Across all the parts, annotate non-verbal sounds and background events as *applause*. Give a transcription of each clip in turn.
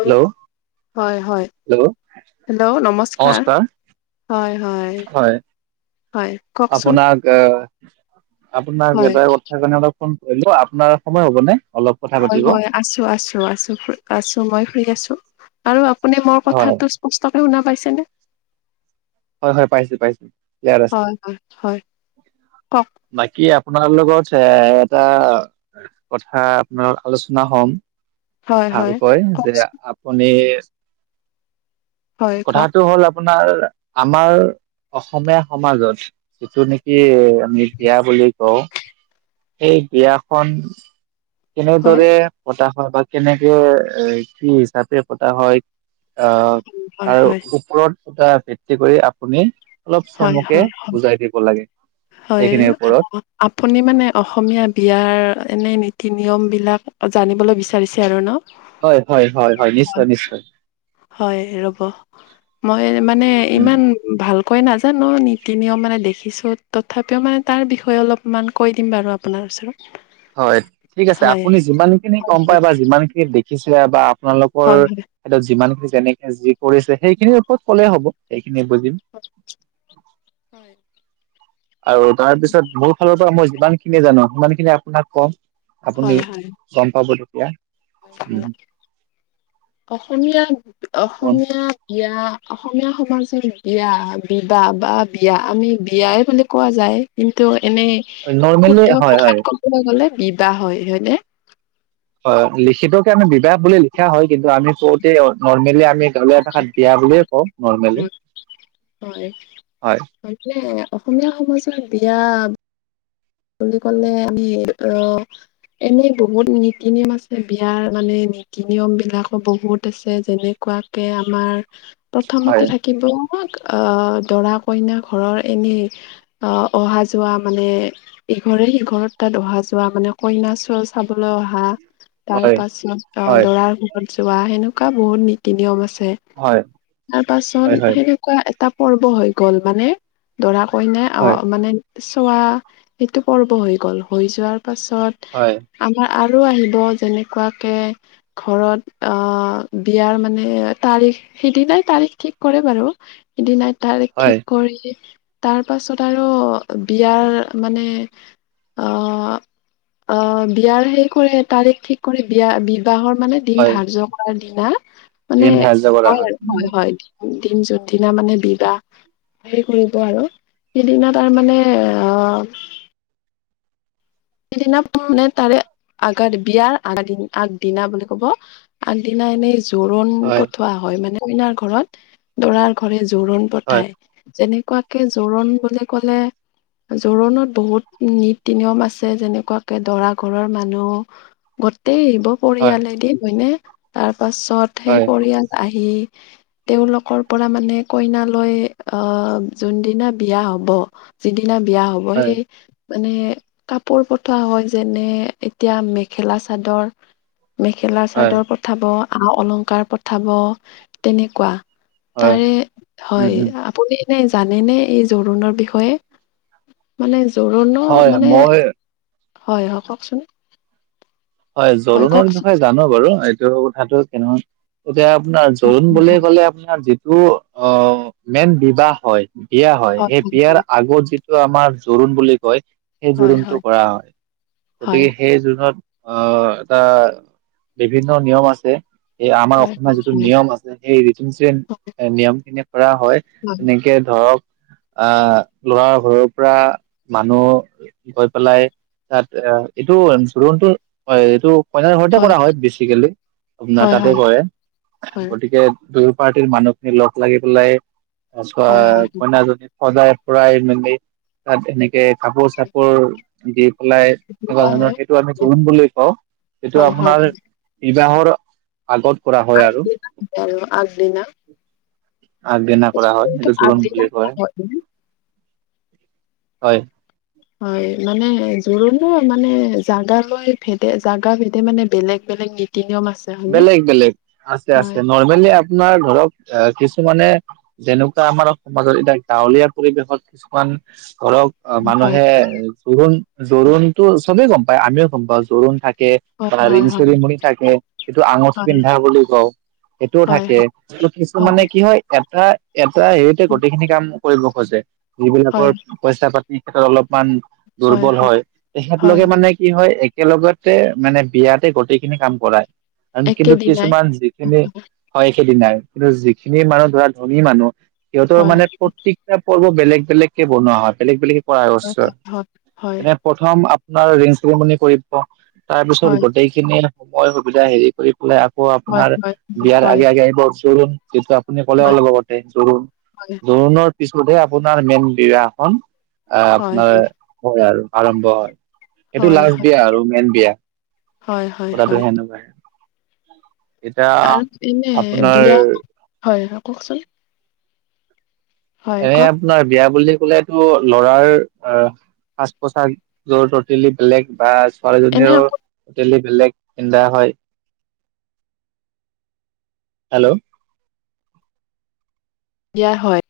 Hello হয় হয়, hello hello নমস্কাৰ। হয় হয়, হয় কওকচোন? আ আপোনাক হয় এটা কথা কাৰনে অলপ ফোন কৰিলো, আপোনাৰ সময় হ'বনে অলপ? কথা হয় পাতিব হয় আছো আছো আছো আছো মই ফ্ৰী আছো আৰু আপুনি মোৰ হয় কথাটো ই কষ্টকে শুনা পাইছেনে? হয়ঁ হয়ঁ পাইছোঁ পাইছোঁ। হয়ঁ হয়ঁ হয়ঁ কওক বাকী আপোনাৰ লগত এ এটা। কথা আপোনাৰ আলোচনা হম হয় হয় ভালকৈ কওকচোন যে-আপোনাৰ পনিৰ, হয় কওক। কথাটো হ'ল আ আপোনাৰ আমাৰ অসমীয়া সমাজত যিটো নেকি আমি বিয়া বুলি কওঁ সেই বিয়াখনন হয় কেনেদৰে, পতা হয় বা কেনেকে এ কি হিচাপে পতা হয়। আহ হয় তাৰ হয় ওপৰত এটা ভিত্তি কৰি আপুনি- অলপ চমুকে বুজাই দিব লাগে। হয়ঁ সেইখিনিৰ চাব ওপৰত। গলে। আপুনি মানে অসমীয়া বিয়াৰ এনে নীতি নিয়মবিলাক জানিবলৈ বিচাৰিছে আৰু ন। হয়ঁ হয়ঁ হয়ঁ হয়ঁ নিশ্চয় নিশ্চয়। হয়ঁ ৰব মই মানে উম ইমান ভাল কৈ নাজানো নীতি নিয়ম মানে দেখিছোঁ তথাপিও মানে তাৰ বিষয়ে অলপমান কৈ দিম বাৰু আপ- আপোনাৰ ওচৰত। হয়ঁ ঠিক আছে হয় আপুনি যিমান খিনি গম পায় বা যিমান খিনি দেখিছে বা আপোনালোকৰ হয় হয় সেতো যিমান খিনি যেনেকে যি কৰিছে সেইখিনিৰ ওপৰত ক'লে হ'ব সেইখিনিয়ে বুজিম। হচ হয়ঁ। আৰু তাৰপিছত মোৰ ফালৰ পৰা মই যিমান খিনি জানো সিমান খিনি আপোনাক কম আপুনি গম পাব তেতিয়া। হয়ঁ হয়ঁ। *inaudible* অসমীয়া অসমীয়া বিয়া অসমীয়া সমাজৰ বিয়া বিবাহ বা বিয়া আমি বিয়াই বুলি কোৱা যায়। কিন্তু এনেই নৰ্মেলি শুদ্ধ হয় হয় ভাষাত ক'বলৈ গ'লে বিবাহ হয় হয়নে? হয়ঁ লিখিতকে আমি বিবাহ বুলি লিখা হয় কিন্তু আমি কওতে নৰ্মেলি আমি গাওলিয়া ভাষাত বিয়া বুলিয়ে কওঁ নৰ্মেলি হয়। এফালে অসমীয়া সমাজৰ বিয়া বুলি কলে আমি অ এনেই বহুত নীতি নিয়ম আছে বিয়াৰ মানে নীতি নিয়ম বিলাকো বহুত আছে যেনে- কুৱাকে আমাৰ প্ৰথমতে হয় থাকে। কিন্তু অঁ দৰা কইনা ঘৰৰ এনেই অঁ অহা যোৱা মানে ইঘৰে সিঘৰত তাত অহা যোৱা মানে কইনা চল চাবলৈ অহা তাৰ হয় পাছত অঁ হয় দৰাৰ ঘৰত যোৱা সেনেকুৱা বহুত নীতি নিয়ম আছে। হয় তাৰ হয় পাছত হয় সেনেকুৱা এটা পৰ্ব হৈ গ'ল মানে দৰা কইনে অ হয় মানে চোৱা এইটো পৰ্ব হৈ গ'ল হৈ যোৱাৰ পাছত- হয়ঁ! আমাৰ আৰু আহিব যেনেকুৱাকে- ঘৰত অঁ বিয়াৰ মানে তাৰিখ- সেইদিনাই তাৰিখ ঠিক কৰে বাৰু? সিদিনাই তাৰিখ হয় ঠিক কৰি তাৰ পাছত আৰু বিয়াৰ মানে অ', অ', বিয়াৰ হে কৰে তাৰিখ ঠিক কৰি বিয়া বিবাহৰ মানে দিন হয় ধাৰ্য্য কৰাৰ দিনা দিন মানে ধাৰ্য কৰা হয় উম হয় হয়। দিন যোনদিনা মানে বিবাহ হেৰি কৰিব আৰু সিদিনা তাৰ মানে অ' সেইদিনা মানে তাৰে আগাত বিয়াৰ আগ আগদিনা বুলি ক'ব। আগদিনা এনেই জোৰোণ হয় পঠোৱা হয় মানে কইনাৰ ঘৰত দৰাৰ ঘৰে জোৰোণ হয় পঠায়। যেনেকুৱাকে জোৰোণ বুলি ক'লে জোৰোণত বহুত নীতি নিয়ম আছ যেনেকুৱাকে দৰা ঘৰৰ মানুহ গোটই আহিব হয় পৰিয়ালেদি হয়নে। তাৰ পাছত হয় সেই পৰিয়াল আহি তেওঁলোকৰ পৰা মানে কইনা লৈ আহ যোনদিনা বিয়া হ'ব। যিদিনা বিয়া হ'ব হয় সেই মানে কাপোৰ পঠোৱা হয় যেনে এতিয়া মেখেলা চাদৰ মেখেলা হয় চাদৰ পঠাব আ অলংকাৰ পঠাব তেনেকুৱা। হয় তাৰে উম উম। হয় আপুনি নে জানেনে এই জোৰোণৰ বিষয়ে? মানে জোৰোণও হয় মানে মই হয় অ' কওঁকচোন। হয়, জোৰোণনৰ বিষয়ে জানো বাৰু এইটো *unintelligible* এতিয়া আপোনাৰ জোৰোণ বুলি ক'লে আপোনাৰ যিটো অ' মেইন বিবাহ হয়। বিয়া হয় সেই বিয়াৰ আগত যিটো আমাৰ জোৰণ বুলি কয়। সেই জোৰণটো কৰা হয়, হয় হয় গতিকে সেই জোৰোণত অ', এটা বিভিন্ন নিয়ম আছে। এই আমাৰ হয় অসমীয়া হয় যিটো হয় নিয়ম আছে, সেই ৰীতি নীতিৰে নিয়মখিনি কৰা হয়। এনেকে ধৰক আহ ল'ৰা ঘৰৰ পৰা মানুহ গৈ পেলাই তাত এ এইটো জোৰোণটো হয়, এইটো কইনাৰ ঘৰতে কৰা হয় বেচিকেলি আপোনাৰ হয় হয় হয় হয় তাতে কৰে। গতিকে দুয়ো পাৰ্টিৰ মানুহখিনি লগ লাগি পেলাই *unintelligible* হয় হয় হয় কইনাজনী সজায় ফুৰাই মেলি তাত এনেকে কাপোৰ চাপোৰ দি পেলাই এনেকুৱা হয় হয় ধৰণৰ সেইটো আমি হয় জোৰোণ বুলি কওঁ, সেইটো হয় হয় আপোনাৰ বিবাহৰ আগত কৰা হয় আৰু। আৰু আগদিনা আগদিনা কৰা হয় কিন্তু সেইটো জোৰোণ আগদিনা বুলি কয়, হয় নে? হয়। হয়, মানে জোৰোণতো মানে জাগালৈ ভেদে জাগা ভেদে মানে বেলেগ বেলেগ নি নীতি নিয়ম আছে হয়নে? বেলেগ বেলেগ আছে আছে হয় নৰ্মেলি আপোনাৰ ধৰক আহ কিছুমানে যেনেকুৱা আমাৰ সমাজত এতিয়া গাঁৱলীয়া পৰিৱেশত কিছুমান ধৰক অ', হয় মানুহে জোৰোণ জোৰোণতো চবেই গম পায় আমিও গম পাওঁ জোৰোণ থাকে। হয় বা ৰিং হয় চেৰ'মনী থাকে। এইটো আঙঠি হয় পিন্ধা বুলি কওঁ সেইটোও হয় হয় থাকে। কিন্তু কিছুমানে কি হয় এটা এটা হেৰিতে গোটেইখিনি কাম কৰিব খোজে। যিবিলাকৰ হয় পইচা পাতি ক্ষেত্ৰত অলপমান দুৰ্বল হয়, তেখেত হয় লোকে মানে কি হয় একেলগতে মানে বিয়াতে গোটেইখিনি কাম কৰায়। আন কিন্তু একেদিনাই কিছুমান যিখিনি হয় সেইদিনাই কিন্তু যিখিনি মানুহ ধৰা ধনী মানুহ সিহঁতৰ হয় মানে প্ৰত্যিক এতিয়া পৰ্ব বেলেগ বেলেগকে বনোৱা হয় বেলেগ বেলেগে কৰায় হয় আচ্ছা হয় হয় এনে *unintelligible* প্ৰথম আপোনাৰ ৰিং চেৰিমনী কৰিব তাৰ পিছত হয় গোটেইখিনি সময় সুবিধা হেৰী কৰিব। বোলে আকৌ হয় আপোনাৰ হয় হয় বিয়াৰ হয় আগে আগে আহিব জোৰোণ যিহেতু আপুনি ক'লে হয় অলপ আগতে জোৰোণ জোৰোণত পিছতহে আপোনাৰ মেইন বিয়াখন এহ হয় আপোনাৰ- হয় আৰু আৰম্ভ হয়, এইটো হয় লাষ্ট বিয়া আৰু মেইন বিয়া। হয় হয় কথাটো হয় সেনেকুৱা। এতিয়া আৰু এনে আপোনাৰ বিয়া হয় হয় কওঁকচোন এনে কওক আপোনাৰ বিয়া বুলি কলেতটো লৰাৰ আহ সাজ পোছাক জোৰ টেলি বেলেগ বা এনে ছোৱালীজনীৰো আপোনাৰ হোটেলি বেলেগ সধা হয় হেল্ল' দিয়া হয়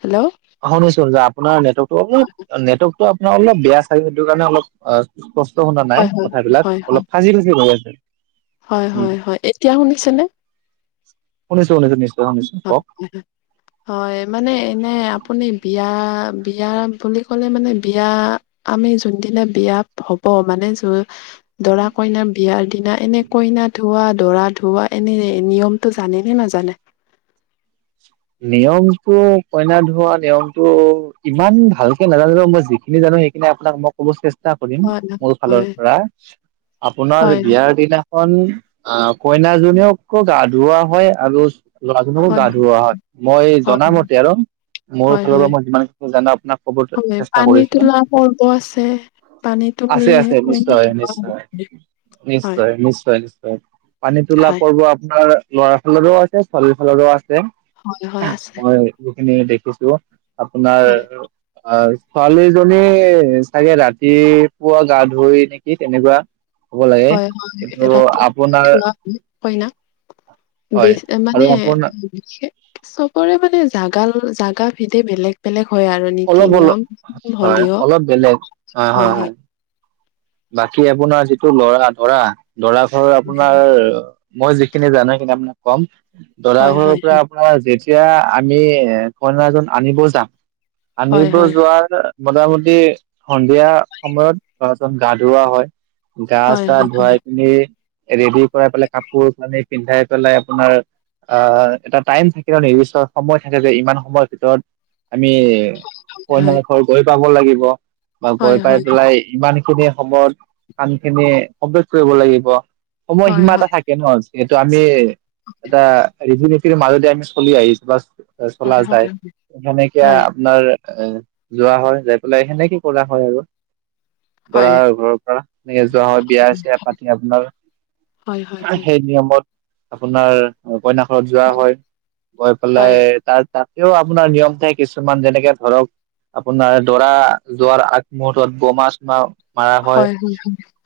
হেল্ল' শুনিচোন যে আপোনাৰ নেটৱৰ্কতো অলপ নেটৱৰ্কতটো আপোনাৰ অলপ বেয়া চাগে সেইটো কাৰণে অলপ অ স্পষ্ট শুনা হয় নাই হয় হয় কথাবিলাক হয় অলপ ফাজি ফাজি হৈ আছে। হয় উম হয় হয় এতিয়া শুনিছেনে? শুনিছো শুনিছো। শুনিছো অ কওক মানে *unintelligible* *inaudible* হয় মানে এনে আপুনি বিয়া বিয়া বুলি ক'লে মানে বিয়া। আমি যোনদিনা বিয়া হ'ব মানে জোৰোণ দৰা কইনা। বিয়াৰ দিনা এনেই কইনা ধোৱা দৰা ধোৱা এনেই নিয়মটো জানে নাজানে। নিয়মটো কইনা ধোৱা নিয়মটো ইমান ভালকে নাজানো যে মই যিখিনি জানো সেই কিন্তু আপোনাক মই ক'ব চেষ্টা কৰিম হয় মোৰ ফালৰ হয় পৰা আপোনাৰ হয় বিয়াৰ দিনা। কন অ কইনাজনীয়োকো গা, ধুওৱা হয় আৰু ল'ৰাজনকো হয় গা, ধুওৱা হয়। মই হয় জনামতে আৰু মোৰ হয় ফালৰ পৰা হয় মই যিমানখি জানো আপোনাক কব হয় চেষ্টা পানী কৰিছো। তোলা পৰ্ব আছে পানী তুলি আছে আছে কইনা নিশ্চয় ধোৱা নিশ্চয় হয় হয় নিশ্চয়। নিশ্চয় নিশ্চয় পানী তোলা হয় পৰ্ব আপোনাৰ লৰা ফালৰো আছে ছোৱালীৰ ফালৰোও আছে। হয় হয় আছে মই যিখিনি দেখিছো আপোনাৰ হয় অ ছোৱালীজনী চাগে ৰাতিপুৱা গা, ধুই নেকি তেনেকুৱা হ'ব লাগে হয় হয় কিন্তু ৰাতি আপোনাৰ গা ধুৱোই কইনাক বে হয় আৰু মানে আপোনাৰ চবৰে মানে জাগা জাগা ভিদে বেলেগ বেলেগ হয়। আৰু নীতি অলপ অলপ নিয়ম হলেও হয় হয়। বাকী আপোনাৰ যিটো লৰা দৰা দৰা ঘৰ আপোনাৰ মই যিখিনি জানো সেইিনি আপোনাক কম দৰা হয় ঘৰৰ হয় পৰা। আোনাৰ যেতিয়া আমি কইনাজন আনিব যাম হয় আনিব হয় হয় যোৱাৰ। মোটামুটি সন্ধিয়া সময়ত ল'ৰাজন গা ধওৱা হয় গা, হয় চা হয় ধুৱাই পিনি ৰেডি কৰাই পেলাই কাপোৰ কানি পিন্ধাই, পেলাই আপোনাৰ- আহ এটা টাইম থাকে আৰু নিৰ্দিষ্ট সময় থাকে যে ইমান সময়ৰ ভিতৰত আমি- কন্য, দেশৰ গৈ পাব লাগিব বা গৈ হয় হয় পাই হয় পেলাই ইমান। খিন সময়ত কাম খিনি সমৱেশ কৰিব লাগিব সময় হয় সীমা এটা হয় হয় থাকে ন এইটো আমি এটা ৰীতি নীতিৰ মাজতে আমি চলি আহিছো বাচ চলা হয় হয় হয় হয় যায়। যেনেকে আপোনাৰ এ যোৱা হয়, যাই পেলাই সেনেকে কৰা হয় আৰু। হয় দৰা ঘৰৰ পৰা এনেকে যোৱা হয় বিয়া চিয়া পাতিলে আপোনাৰ। হয় হয় হয় হয় হয় সেই নিয়মত আপোনাৰ কইনাখৰত যোৱা হয়, গৈ পেলাই তাত তাতেও আপোনাৰ নিয়মতে কিছুমান যেনেকে ধৰক, আপোনাৰ দৰা যোৱাৰ আগমহুৰ্তত বোমা চোমা মাৰা হয়।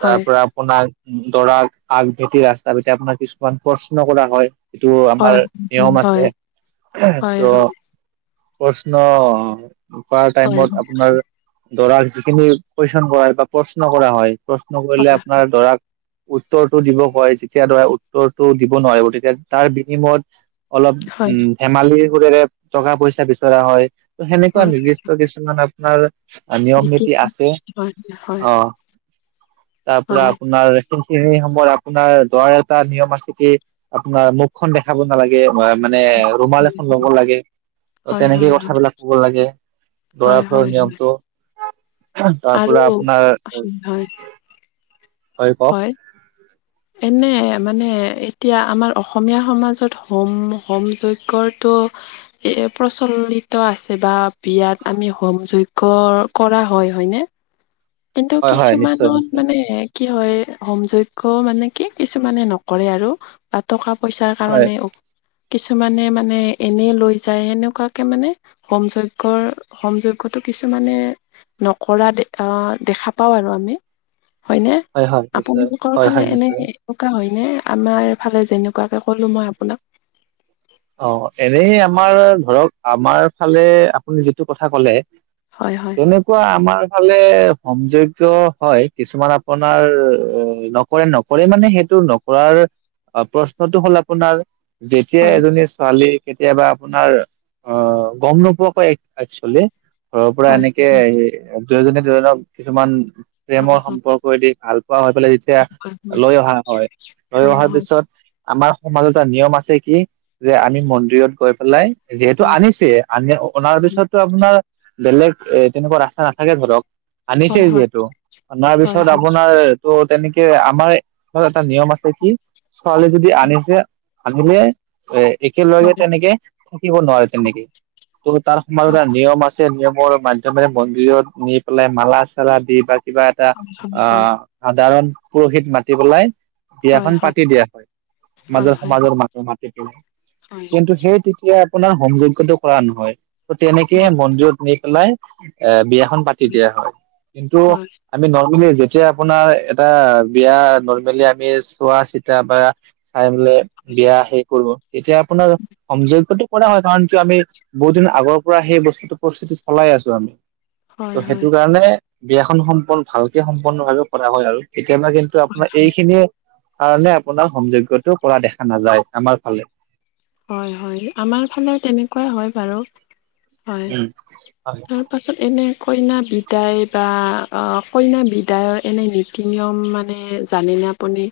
হয় তাৰ হয় পৰা আপোনাৰ দৰাৰ আগ ভেটি ৰাস্তা ভেটে। আপোনাৰ কিছুমান প্ৰশ্ন কৰা হয়। এইটো আমাৰ নিয়ম আছে। ত' প্ৰশ্ন কৰা টাইমত আপোনাৰ দৰাৰ যিখিনি কুইশন কৰা হয় বা প্ৰশ্ন কৰা হয়। প্ৰশ্ন কৰিলে আপোনাৰ দৰাক উত্তৰটো দিব কয়। যেতিয়া ধৰা উত্তৰটো দিব নোৱাৰিব, তেতিয়া তাৰ বিনিময়ত অলপ হয় হয় হয় উম ধেমালি সুৰেৰে টকা পইচা বিচৰা হয়। ত সেনেকুৱা হয় নিৰ্দিষ্ট কিছুমান আপোনাৰ নিয়ম নীতি আছে। হয় *unintelligible* অ। তাৰপৰা হয় আপোনাৰ সেইখিনি সময়ত আপোনাৰ দৰাৰ এটা নিয়ম আছে কি, আপোনাৰ মুখখন দেখ খাব নালাগে বা মানে ৰুমাল এখন ল'ব লাগে। ত হয় তেনেকে হয় কথাবিলাক কব লাগে, দৰা হয় ঘৰৰ হয় নিয়মটো। তাৰ পৰা আপোনাৰ *unintelligible* হয় হয়। *inaudible* এনে মানে এতিয়া আমাৰ অসমীয়া সমাজত হোম হোম যজ্ঞৰটো এ এ প্ৰচলিত আছে বা বিয়াত আমি হোম যজ্ঞ কৰা হয়। হয়নে? কিন্তু হয় হয় নিশ্চয় কিছুমানত নিশ্চয় মানে কি হয় হোম যজ্ঞ মানে কি, কিছুমানে নকৰে আৰু। বা টকা পইচাৰ হয় কাৰণেও। কিছুমানে মানে এনেই লৈ যায়, সেনেকুৱাকে মানে হোম যজ্ঞৰ হোম যজ্ঞতো কিছুমানে নকৰা দে আহ দেখা পাওঁ আৰু আমি। হয়নে? হয় হয় নিশ্চয় আপোনালোকৰ হয় ফালে হয় এনে নিশ্চয় এনেকুৱা হয়নে? আমাৰ ফালে যেনেকুৱাকে ক'লো মই আপোনাক। অ, এনেই আমাৰ ধৰক আমাৰ ফালে আপুনি যিটো কথা কলে। হয় হয়। তেনেকুৱা আমাৰ ফালে হোম যজ্ঞ হয়। কিছুমান আপোনাৰ কৰে নকৰে মানে সেইটো নকৰাৰ প্ৰশ্নটো হ'ল আপোনাৰ যেতিয়া হয়, এজনী ছোৱালী কেতিয়াবা আপোনাৰ অ গম নোপোৱাকৈ একচোৱেলি। ঘৰৰ পৰা হয়, এনেকে হয়, দুয়োজনে দুয়োজনক কিছুমান হয়, প্ৰেমৰ হয়, সম্পৰ কৈ দি ভাল পোৱা হৈ পেলাই যেতিয়া হয়, হয়, লৈ অহা হয়। লৈ হয়, অহাৰ হয়, পিছত আমাৰ সমাজ এটা নিয়ম আছে কি, যে আমি মন্দিৰত গৈ পেলাই যিহেতু হয়, আনিছে। আ অনাৰ হয়, পিছতো আপোনাৰ বেলেগ এ তেনেকুৱা ৰাস্তা নাথাকে ধৰক। হয়, আনিছেই হয়, যিহেতু। অনাৰ হয়, হয়, পিছত হয়, আপোনাৰ টো তেনেকে আমাৰ ধৰ এটা নিয়ম আছে কি, ছোৱালী যদি আনিছে, আনিলে এ হয়, একেলগে তেনেকে থাকিব নোৱাৰে তেনেকে। ত তাৰ সমাজত হয়, এটা নিয়ম আ তে নিয়মৰ মাধ্যমেৰে মন্দিৰত নি পেলাই মালা চালা দি বা কিবা এটা হয়, অ হয়, সাধাৰণ পুৰোহিত মাতি পেলাই হয়, হয়, হয়, হয়, বিয়াখন পাতি দিয়া হয় মাজৰ সমাজৰ মানুহ মাতি দিয়া হয়, কিন্তু সেই তেতিয়া আপোনাৰ হোম যজ্ঞটো কৰা নহয় ত তেনেকে মন্দিৰত পেলাই এ বিয়াখন পাতি দিয়া হয় কিন্তু আমি নৰ্মেলি যেতিয়া আপোনাৰ এটা বিয়া নৰ্মেলি আমি চোৱা চিতা বা চাই মিলে বিয়া হে কৰিবো এতিয়া আপোনাৰ হম যজ্ঞটো কৰা হয় কাৰণ কি আমি বহুত দিন আগৰ পৰা সেই বস্তুটো পৰিস্থিতি চলাই আছো আমি হয়, ত' সেইটো কাৰণে বিয়াখন সম্পন ভালকে সম্পন্ন ভাৱে কৰা হয় আৰু কেতিয়াবা কিন্তু ত আপোনাৰ এইখিনিয়ে কাৰণে আপোনাৰ হোম যজ্ঞতো কৰা দেখা নাযায় আমাৰ ফালে হয় হয় আমাৰ ফালে তেনেকোৱাই হয় বাৰু হয়। উম হয় তাৰ পাছত এনে কইনা বিধ বিদায় বা অ কইনা বিদায়ৰ এনে নীতি নিয়ম মানে জানেনে আপুনি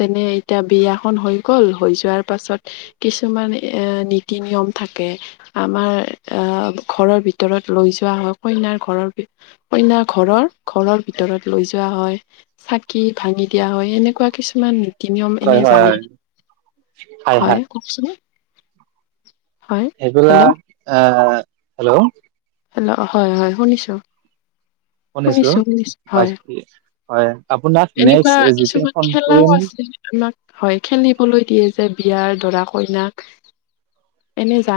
যেনে এতিয়া বিয়াখন হৈ গ'ল হৈ যোৱাৰ পাছত কিছুমান এ নীতি নিয়ম থাকে আমাৰ আহ ঘৰৰ ভিতৰত লৈ যোৱা হয় কইনাৰ ঘৰৰ কইনাৰ ঘৰৰ ঘৰৰ ভিতৰত লৈ যোৱা হয় চাকি ভাঙি দিয়া হয় এনেকোৱা কিছুমান কি নিয়ম এনে হয় হয় হয়। জানে হয় কওকচোন হয় হেল্ল' সেইবিলাক এ হেল্ল' হেল্ল হয় হয় শুনিছো শুনিছো শুনিছো হয় বাকী হয় আপোনাক এনেকোৱা নেক্সট যেতিয়া কিছুমান ফোন খেলাও কৰিম আছে তোমাক হয় খেলিবলৈ দিয়ে যে বিয়াৰ দৰা কইনাক এনে জান